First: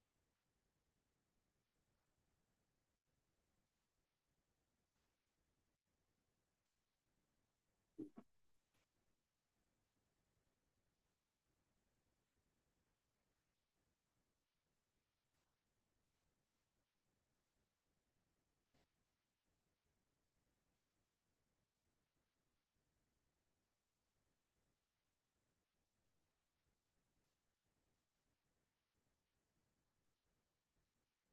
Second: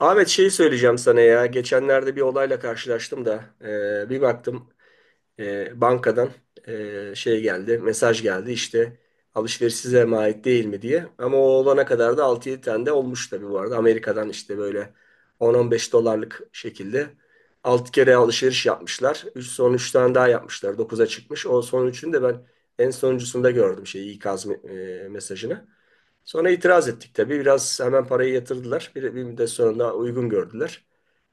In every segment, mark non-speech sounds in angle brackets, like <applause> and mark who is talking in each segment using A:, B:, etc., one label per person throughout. A: Ahmet şeyi söyleyeceğim sana ya. Geçenlerde bir olayla karşılaştım da bir baktım, bankadan, şey geldi, mesaj geldi işte alışveriş size mi ait değil mi diye. Ama o olana kadar da altı yedi tane de olmuş tabii bu arada. Amerika'dan işte böyle 10-15 dolarlık şekilde 6 kere alışveriş yapmışlar. Son 3 tane daha yapmışlar. Dokuz'a çıkmış. O son üçünü de ben en sonuncusunda gördüm şey ikaz mesajını. Sonra itiraz ettik tabii. Biraz hemen parayı yatırdılar. Bir müddet sonra da uygun gördüler.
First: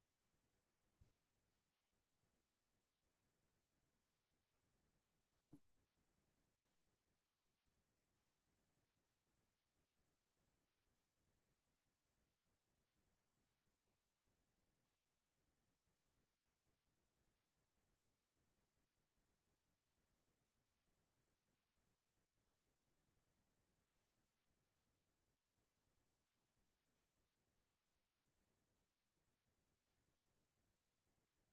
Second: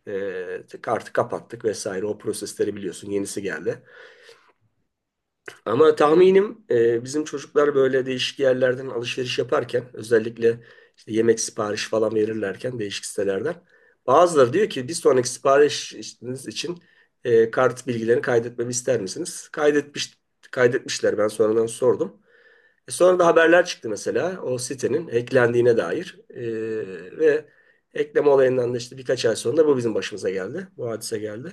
A: Kartı kapattık vesaire. O prosesleri biliyorsun. Yenisi geldi. Ama tahminim bizim çocuklar böyle değişik yerlerden alışveriş yaparken özellikle işte yemek sipariş falan verirlerken değişik sitelerden bazıları diyor ki bir sonraki siparişiniz için kart bilgilerini kaydetmemi ister misiniz? Kaydetmişler. Ben sonradan sordum. Sonra da haberler çıktı mesela o sitenin hacklendiğine dair. Ve ekleme olayından da işte birkaç ay sonra bu bizim başımıza geldi. Bu hadise geldi.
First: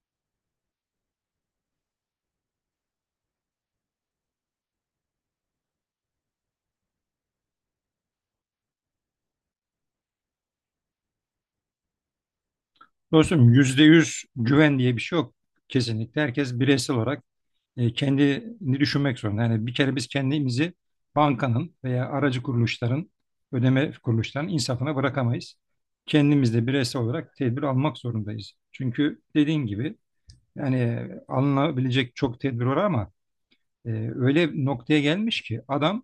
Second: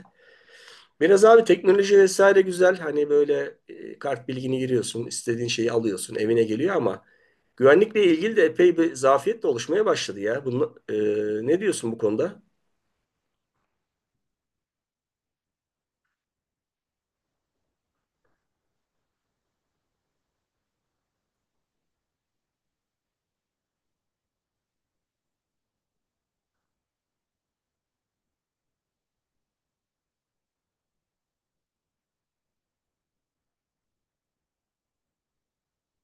A: Biraz abi teknoloji vesaire güzel. Hani böyle kart bilgini giriyorsun, istediğin şeyi alıyorsun, evine geliyor ama güvenlikle ilgili de epey bir zafiyet de oluşmaya başladı ya. Bunu, ne diyorsun bu konuda?
B: Dostum %100 güven diye bir şey yok. Kesinlikle herkes bireysel olarak kendini düşünmek zorunda. Yani bir kere biz kendimizi bankanın veya aracı kuruluşların, ödeme kuruluşlarının insafına bırakamayız. Kendimiz de bireysel olarak tedbir almak zorundayız. Çünkü dediğin gibi yani alınabilecek çok tedbir var ama e, öyle bir noktaya gelmiş ki adam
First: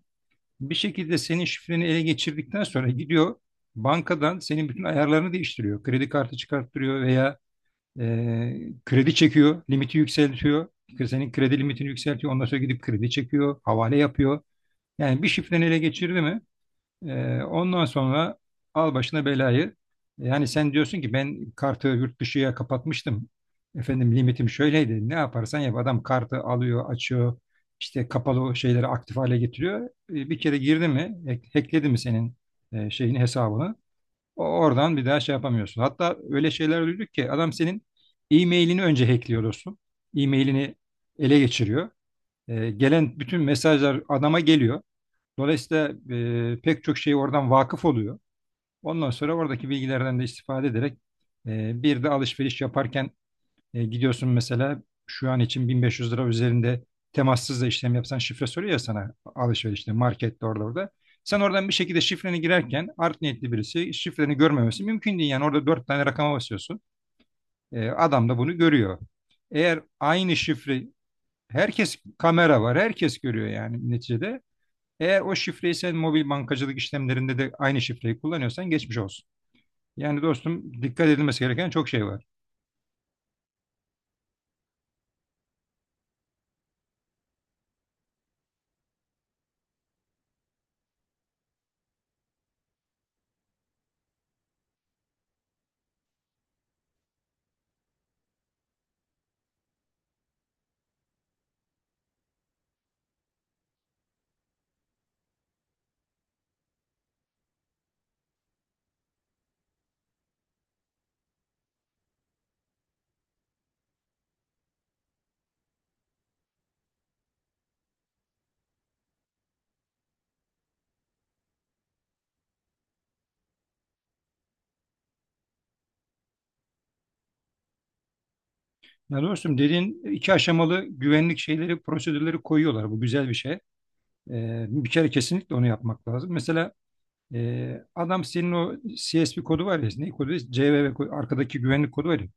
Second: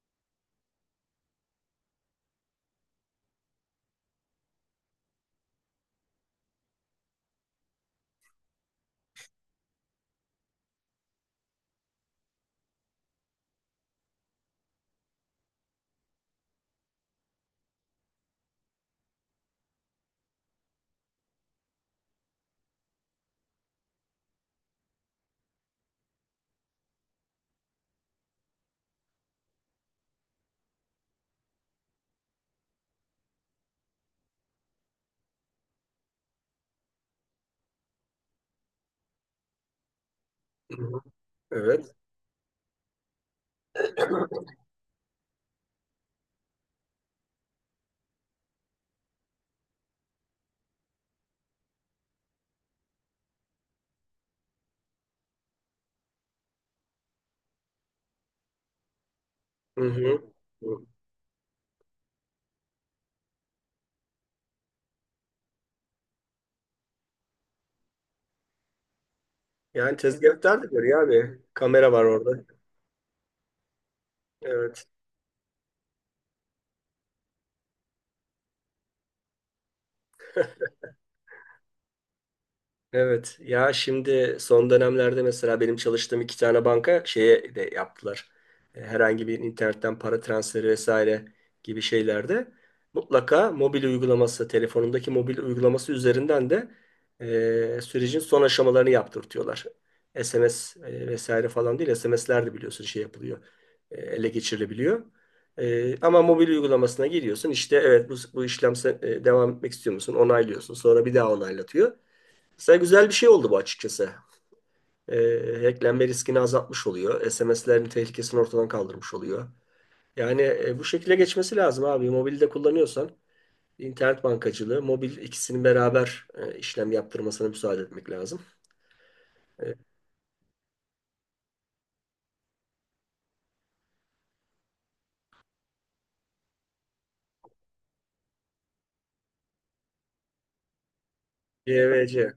B: bir şekilde senin şifreni ele geçirdikten sonra gidiyor bankadan senin bütün ayarlarını değiştiriyor. Kredi kartı çıkarttırıyor veya ee, kredi çekiyor, limiti yükseltiyor. Senin kredi limitini yükseltiyor. Ondan sonra gidip kredi çekiyor, havale yapıyor. Yani bir şifreni ele geçirdi mi? Ondan sonra al başına belayı. Yani sen diyorsun ki ben kartı yurt dışıya kapatmıştım. Efendim limitim şöyleydi. Ne yaparsan yap. Adam kartı alıyor, açıyor. İşte kapalı şeyleri aktif hale getiriyor. Bir kere girdi mi, hackledi mi senin şeyini, hesabını? Oradan bir daha şey yapamıyorsun. Hatta öyle şeyler duyduk ki adam senin e-mailini önce hackliyor dostum. E-mailini
A: Hı hı.
B: ele geçiriyor.
A: Evet.
B: Gelen bütün mesajlar adama geliyor. Dolayısıyla pek çok şey oradan vakıf oluyor. Ondan sonra oradaki bilgilerden de istifade ederek bir de alışveriş yaparken gidiyorsun mesela şu an için 1.500 lira üzerinde temassız da işlem yapsan şifre soruyor ya sana
A: Hı
B: alışverişte,
A: hı.
B: markette orada. Sen oradan bir şekilde şifreni girerken art niyetli birisi şifreni görmemesi mümkün değil. Yani orada dört tane rakama basıyorsun. Adam da bunu görüyor. Eğer
A: Yani
B: aynı
A: tezgahtar da
B: şifre,
A: görüyor abi. Kamera
B: herkes
A: var orada.
B: kamera var, herkes görüyor yani neticede.
A: Evet.
B: Eğer o şifreyi sen mobil bankacılık işlemlerinde de aynı şifreyi kullanıyorsan geçmiş olsun. Yani dostum dikkat edilmesi gereken çok şey var.
A: Evet ya şimdi son dönemlerde mesela benim çalıştığım iki tane banka şeye de yaptılar. Herhangi bir internetten para transferi vesaire gibi şeylerde mutlaka mobil uygulaması, telefonundaki mobil uygulaması üzerinden de sürecin son aşamalarını yaptırtıyorlar. SMS vesaire falan değil, SMS'ler de biliyorsun şey yapılıyor, ele geçirilebiliyor. Ama mobil uygulamasına giriyorsun işte evet bu işlem devam etmek istiyor musun? Onaylıyorsun sonra bir daha onaylatıyor. Mesela güzel bir şey oldu bu açıkçası. Hacklenme riskini azaltmış oluyor. SMS'lerin tehlikesini ortadan kaldırmış oluyor. Yani bu şekilde geçmesi lazım abi. Mobilde kullanıyorsan internet bankacılığı, mobil ikisinin beraber işlem yaptırmasına müsaade etmek lazım.
B: Ya dostum
A: E,
B: dediğin iki aşamalı güvenlik şeyleri, prosedürleri koyuyorlar. Bu güzel bir şey. Bir kere kesinlikle onu yapmak lazım. Mesela adam senin o C S CSP kodu var ya, ne kodu? C V V kodu, arkadaki güvenlik kodu var ya.
A: YVC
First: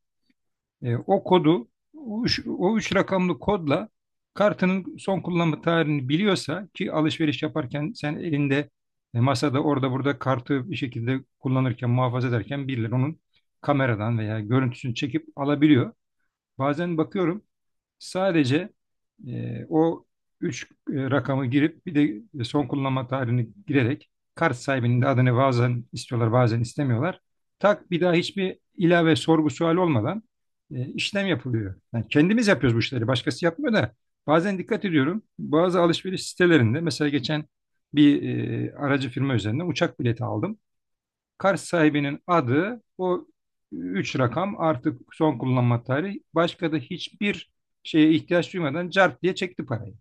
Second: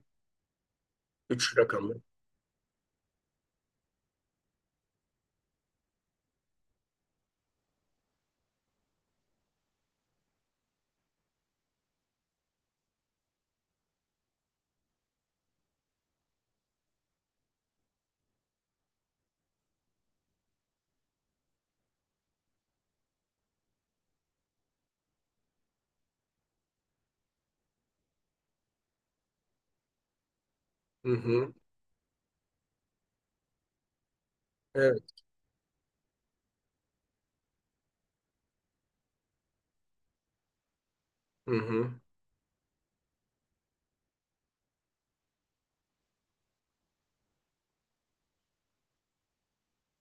B: O
A: 3
B: kodu,
A: rakamlı.
B: o üç rakamlı kodla kartının son kullanma tarihini biliyorsa, ki alışveriş yaparken sen elinde, masada, orada burada kartı bir şekilde kullanırken, muhafaza ederken birileri onun kameradan veya görüntüsünü çekip alabiliyor. Bazen bakıyorum, sadece o 3 rakamı girip bir de son kullanma tarihini girerek kart sahibinin de adını bazen istiyorlar bazen istemiyorlar. Tak, bir daha hiçbir ilave sorgu sual olmadan
A: Hı
B: işlem
A: hı.
B: yapılıyor. Yani kendimiz yapıyoruz bu işleri, başkası yapmıyor da bazen dikkat
A: Evet.
B: ediyorum bazı alışveriş sitelerinde. Mesela geçen bir aracı firma üzerinden uçak bileti aldım.
A: Hı
B: Kars
A: hı.
B: sahibinin adı, o üç rakam, artık son kullanma tarihi. Başka da hiçbir şeye ihtiyaç duymadan cart diye çekti parayı.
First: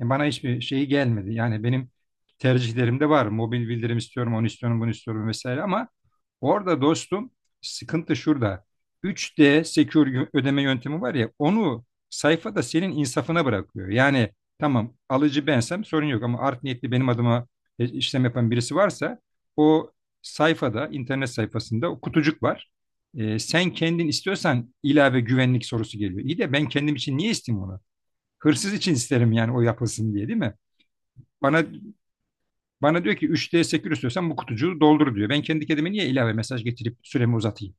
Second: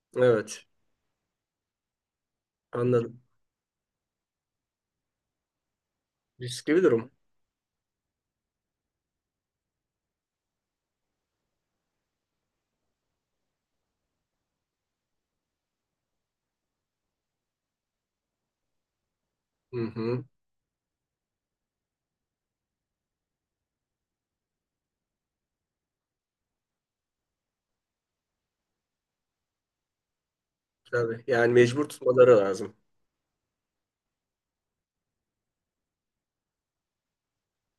B: Bana hiçbir
A: Evet.
B: şeyi gelmedi. Yani benim tercihlerimde
A: Anladım.
B: var. Mobil bildirim istiyorum, onu istiyorum, bunu istiyorum vesaire, ama
A: Riskli
B: orada
A: bir durum.
B: dostum sıkıntı şurada. Üç d Secure ödeme yöntemi var ya, onu sayfada senin insafına bırakıyor. Yani tamam, alıcı bensem sorun yok, ama art niyetli benim adıma işlem yapan birisi varsa,
A: Hı
B: o
A: hı.
B: sayfada, internet sayfasında o kutucuk var. Sen kendin istiyorsan ilave güvenlik sorusu geliyor. İyi de ben kendim için niye isteyeyim onu? Hırsız için isterim yani, o yapılsın diye, değil mi?
A: Tabii. Yani
B: Bana
A: mecbur tutmaları lazım.
B: bana diyor ki üç d sekür istiyorsan bu kutucuğu doldur diyor. Ben kendi kendime niye ilave mesaj getirip süremi uzatayım?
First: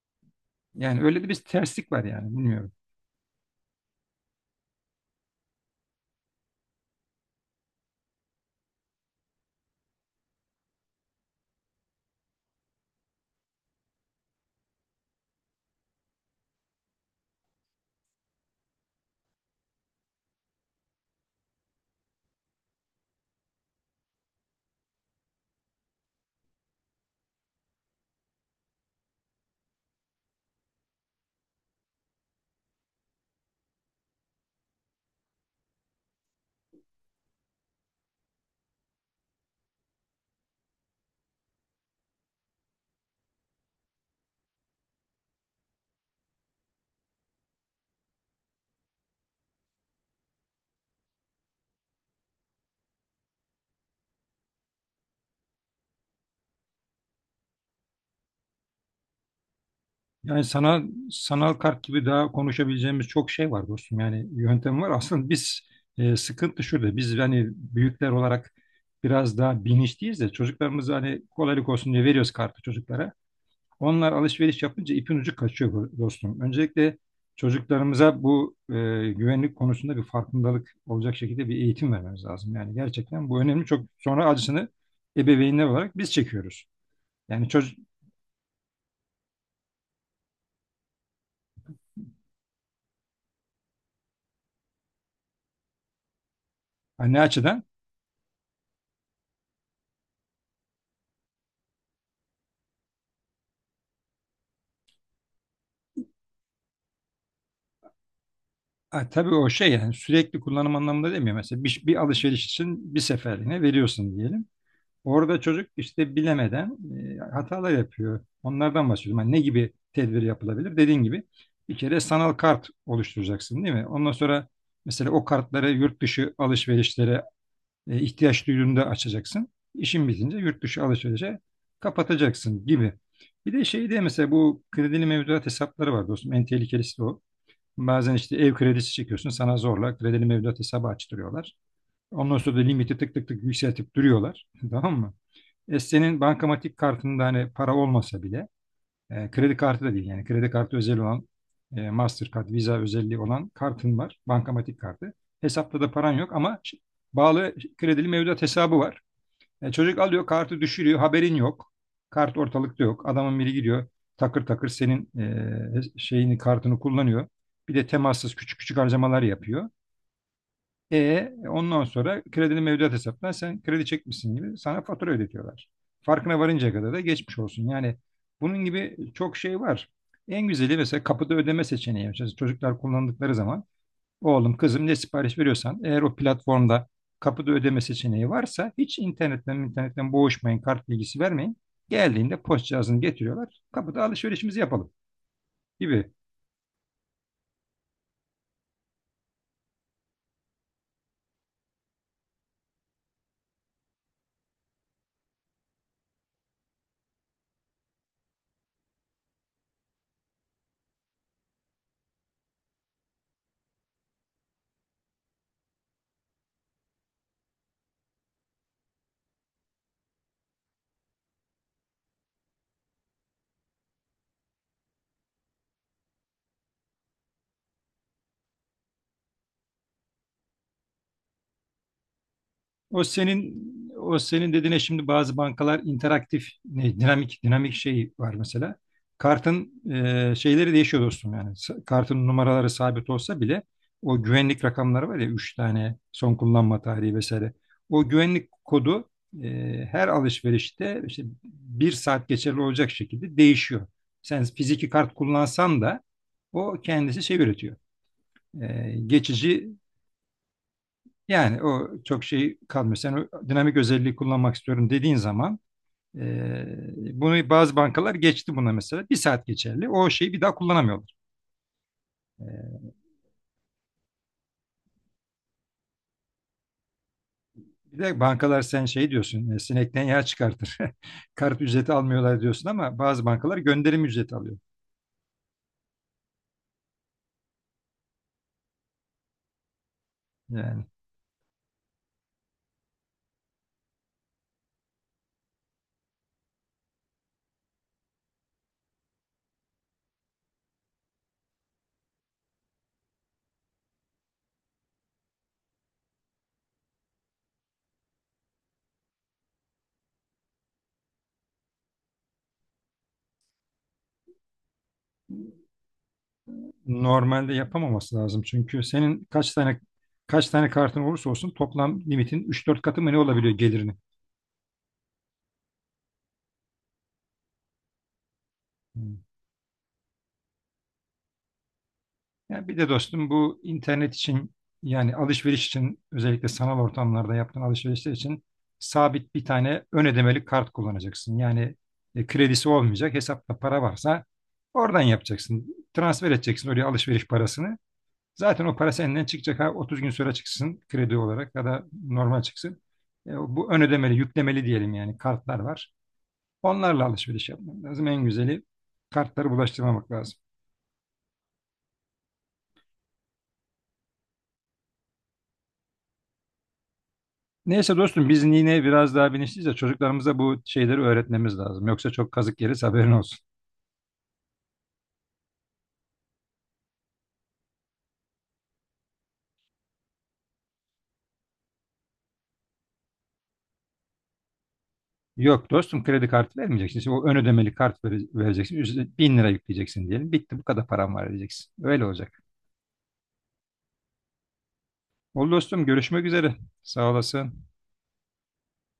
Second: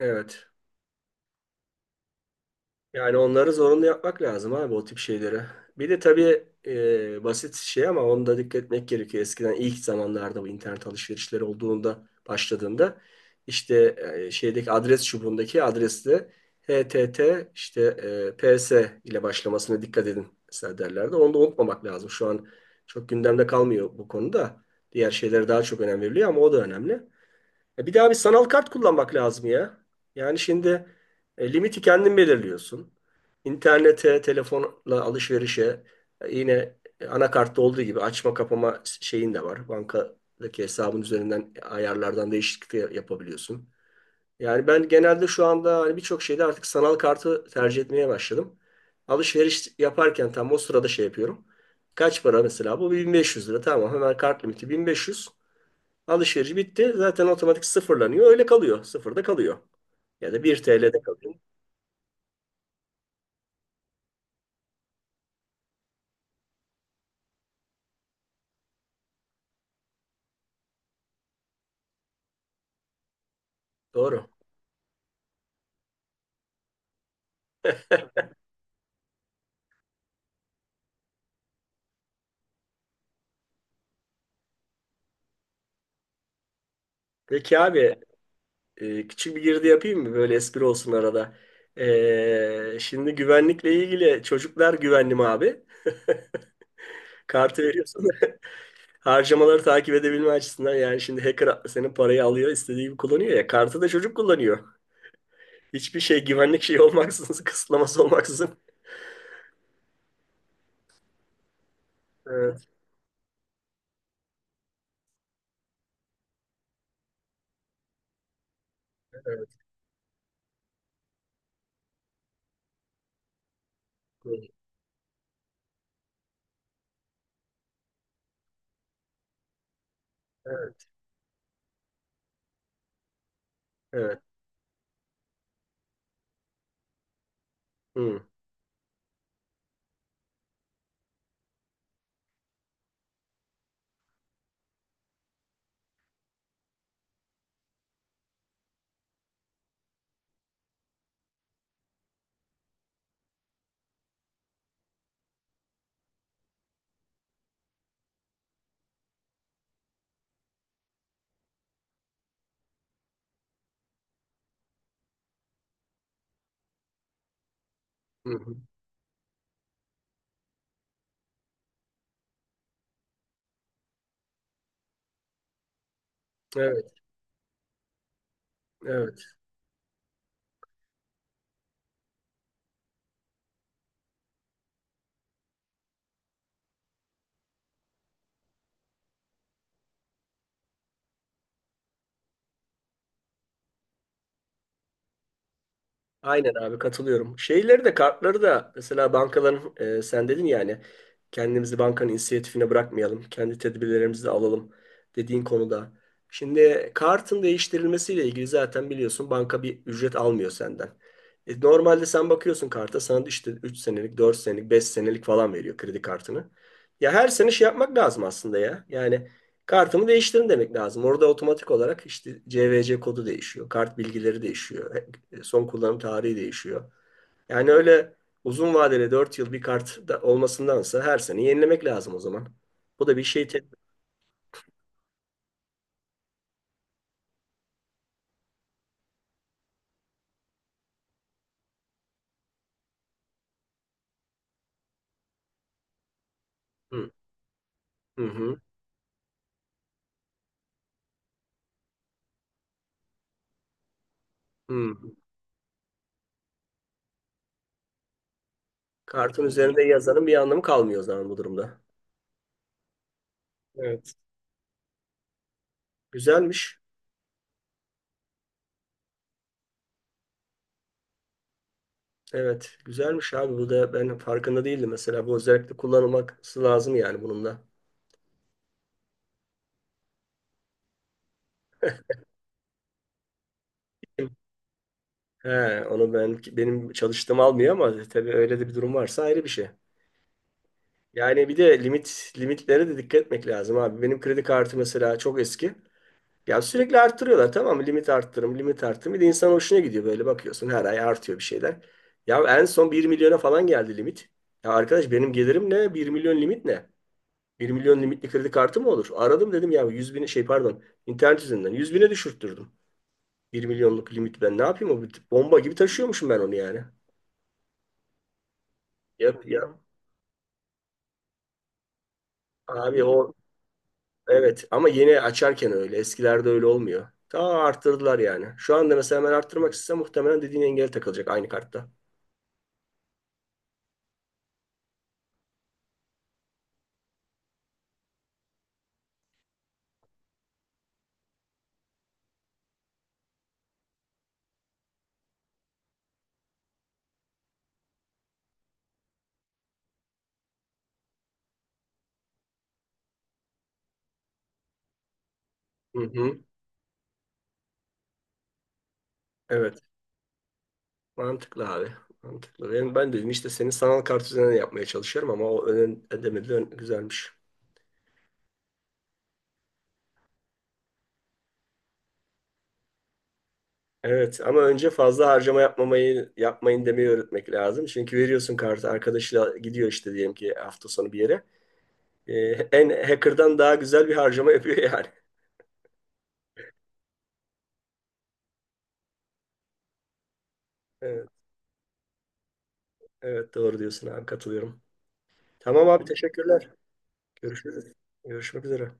A: Evet.
B: Yani öyle de bir terslik var, yani bilmiyorum.
A: Yani onları zorunlu yapmak lazım abi o tip şeyleri. Bir de tabii basit şey ama onu da dikkat etmek gerekiyor. Eskiden ilk zamanlarda bu internet alışverişleri olduğunda başladığında işte şeydeki adres çubuğundaki adresle HTT işte PS ile başlamasına dikkat edin mesela derlerdi. Onu da unutmamak lazım. Şu an çok gündemde kalmıyor bu konuda. Diğer şeylere daha çok önem veriliyor ama o da önemli. Bir de abi sanal kart kullanmak lazım ya. Yani şimdi limiti kendin belirliyorsun. İnternete, telefonla alışverişe yine anakartta olduğu gibi açma kapama şeyin de var. Bankadaki hesabın üzerinden ayarlardan değişiklik de yapabiliyorsun. Yani ben genelde şu anda hani birçok şeyde artık sanal kartı tercih etmeye başladım. Alışveriş yaparken tam o sırada şey yapıyorum. Kaç para mesela? Bu 1500 lira. Tamam, hemen kart limiti 1500. Alışveriş bitti. Zaten otomatik sıfırlanıyor. Öyle kalıyor. Sıfırda kalıyor. Ya da
B: Yani
A: 1
B: sanal
A: TL'de kalıyor.
B: sanal kart gibi daha konuşabileceğimiz çok şey var dostum. Yani yöntem var. Aslında biz, sıkıntı şurada. Biz hani büyükler olarak biraz daha bilinçliyiz de çocuklarımız, hani kolaylık olsun diye veriyoruz kartı çocuklara. Onlar
A: Doğru.
B: alışveriş yapınca ipin ucu kaçıyor dostum. Öncelikle çocuklarımıza bu güvenlik konusunda bir farkındalık olacak şekilde bir eğitim vermemiz lazım. Yani gerçekten bu önemli. Çok sonra acısını ebeveynler olarak biz çekiyoruz. Yani
A: Peki
B: çocuk,
A: abi küçük bir girdi yapayım mı? Böyle espri olsun arada. Şimdi güvenlikle ilgili çocuklar güvenli mi abi? <laughs>
B: anne
A: Kartı
B: açıdan,
A: veriyorsun. <laughs> Harcamaları takip edebilme açısından, yani şimdi hacker senin parayı alıyor istediği gibi kullanıyor ya. Kartı da çocuk kullanıyor. Hiçbir şey güvenlik şeyi olmaksızın, <laughs> kısıtlaması olmaksızın.
B: ha, tabii o şey, yani sürekli kullanım anlamında demiyor. Mesela bir alışveriş
A: Evet,
B: için bir seferliğine veriyorsun diyelim. Orada çocuk işte bilemeden hatalar yapıyor. Onlardan bahsediyorum. Hani ne
A: evet,
B: gibi tedbir yapılabilir? Dediğin gibi, bir kere sanal kart oluşturacaksın, değil mi? Ondan sonra mesela o kartları yurt dışı alışverişlere ihtiyaç duyduğunda açacaksın. İşin bitince yurt dışı
A: evet,
B: alışverişe kapatacaksın gibi. Bir de şeyde
A: evet.
B: mesela, bu kredili mevduat hesapları var dostum. En tehlikelisi de o. Bazen
A: Hı,
B: işte ev kredisi çekiyorsun, sana zorla kredili mevduat hesabı açtırıyorlar. Ondan sonra da limiti tık tık tık yükseltip duruyorlar. <laughs> Tamam mı? Senin bankamatik kartında hani para olmasa bile, kredi kartı da değil, yani kredi kartı özel olan, Mastercard, Visa özelliği olan kartın var. Bankamatik kartı. Hesapta da paran yok ama bağlı kredili mevduat hesabı var. Çocuk alıyor kartı, düşürüyor, haberin yok. Kart ortalıkta yok. Adamın biri gidiyor takır takır senin şeyini, kartını kullanıyor. Bir de
A: hı,
B: temassız
A: hı.
B: küçük küçük harcamalar yapıyor. Ondan sonra kredinin mevduat hesaptan sen kredi çekmişsin gibi sana fatura ödetiyorlar. Farkına varıncaya kadar
A: Evet,
B: da geçmiş olsun. Yani bunun gibi
A: evet.
B: çok şey var. En güzeli mesela kapıda ödeme seçeneği. Mesela çocuklar kullandıkları zaman, oğlum kızım ne sipariş veriyorsan, eğer o platformda kapıda ödeme seçeneği varsa hiç internetten boğuşmayın, kart bilgisi vermeyin. Geldiğinde post cihazını getiriyorlar. Kapıda alışverişimizi yapalım gibi.
A: Aynen abi, katılıyorum. Şeyleri de kartları da mesela bankaların sen dedin yani kendimizi bankanın inisiyatifine bırakmayalım. Kendi tedbirlerimizi de alalım dediğin konuda. Şimdi kartın değiştirilmesiyle ilgili zaten biliyorsun banka bir ücret almıyor senden. Normalde sen bakıyorsun karta sana işte 3 senelik, 4 senelik, 5 senelik falan veriyor kredi kartını. Ya her sene şey yapmak lazım aslında ya. Yani kartımı değiştirin demek lazım. Orada otomatik olarak işte CVC kodu değişiyor, kart bilgileri değişiyor. Son kullanım tarihi değişiyor. Yani öyle uzun vadeli 4 yıl bir kart da olmasındansa her sene yenilemek lazım o zaman.
B: O
A: Bu da bir şey.
B: senin o senin dediğine, şimdi bazı bankalar interaktif, ne, dinamik şey var mesela. Kartın şeyleri değişiyor dostum yani. Kartın numaraları sabit olsa bile o güvenlik rakamları var ya, 3 tane, son kullanma
A: Hı,
B: tarihi vesaire. O
A: hı,
B: güvenlik
A: hı,
B: kodu her alışverişte işte bir saat geçerli olacak şekilde değişiyor. Sen fiziki
A: hı.
B: kart kullansan da o kendisi şey üretiyor. E,
A: Kartın
B: geçici
A: üzerinde yazanın bir anlamı kalmıyor o zaman bu
B: yani,
A: durumda.
B: o çok şey kalmıyor. Sen o dinamik özelliği
A: Evet.
B: kullanmak istiyorum dediğin zaman, e,
A: Güzelmiş.
B: bunu bazı bankalar geçti buna mesela. Bir saat geçerli. O şeyi bir daha kullanamıyorlar.
A: Evet,
B: E,
A: güzelmiş abi. Bu da ben farkında değildim mesela. Bu özellikle kullanılması lazım yani bunun da.
B: bir de bankalar, sen şey diyorsun, sinekten yağ çıkartır. <laughs> Kart ücreti almıyorlar diyorsun ama bazı bankalar gönderim ücreti alıyor.
A: He, onu ben benim çalıştığım almıyor ama tabii öyle de bir durum varsa ayrı bir şey.
B: Yani
A: Yani bir de limitlere de dikkat etmek lazım abi. Benim kredi kartı mesela çok eski. Ya sürekli arttırıyorlar, tamam mı? Limit arttırım, limit arttırım. Bir de insan hoşuna gidiyor, böyle bakıyorsun her ay artıyor bir şeyler. Ya en son 1 milyona falan geldi limit. Ya arkadaş, benim gelirim ne? 1 milyon limit ne? 1 milyon limitli kredi kartı mı olur? Aradım dedim ya 100 bin şey pardon, internet üzerinden 100 bine düşürttürdüm. 1 milyonluk limit ben ne yapayım, o bomba gibi taşıyormuşum ben onu yani.
B: normalde yapamaması lazım. Çünkü senin
A: Yap
B: kaç
A: ya
B: tane kaç tane kartın olursa olsun toplam limitin üç dört katı
A: abi,
B: mı ne
A: o
B: olabiliyor gelirini?
A: evet ama yeni açarken öyle, eskilerde öyle olmuyor. Ta arttırdılar yani. Şu anda
B: Hmm.
A: mesela ben arttırmak istesem muhtemelen dediğin engel takılacak aynı kartta.
B: Ya bir de dostum bu internet için, yani alışveriş için, özellikle sanal ortamlarda yaptığın alışverişler için sabit bir tane ön ödemeli kart kullanacaksın. Yani kredisi olmayacak, hesapta para varsa oradan yapacaksın. Transfer edeceksin oraya alışveriş parasını. Zaten o para senden çıkacak. Ha, 30 gün sonra çıksın kredi olarak ya da normal çıksın. E, bu ön ödemeli, yüklemeli diyelim yani, kartlar var.
A: Hı hı.
B: Onlarla alışveriş yapmak lazım. En güzeli kartları
A: Evet,
B: bulaştırmamak lazım.
A: mantıklı abi. Mantıklı. Ben dedim işte senin sanal kart üzerinden yapmaya çalışıyorum ama o ön ödemeli güzelmiş.
B: Neyse dostum, biz yine biraz daha bilinçliyiz de çocuklarımıza bu şeyleri öğretmemiz lazım. Yoksa çok kazık yeriz, haberin olsun.
A: Evet ama önce fazla harcama yapmamayı, yapmayın demeyi öğretmek lazım. Çünkü veriyorsun kartı, arkadaşıyla gidiyor işte diyelim ki hafta sonu bir yere. Ee, en hacker'dan daha güzel bir harcama yapıyor yani.
B: Yok dostum, kredi kartı vermeyeceksin. Şimdi o ön ödemeli kart vereceksin. Üstüne 1.000 lira yükleyeceksin diyelim. Bitti, bu kadar param var
A: Evet,
B: diyeceksin. Öyle olacak.
A: evet doğru diyorsun abi, katılıyorum.
B: Oldu dostum,
A: Tamam abi,
B: görüşmek üzere.
A: teşekkürler.
B: Sağ olasın.
A: Görüşürüz. Görüşmek üzere.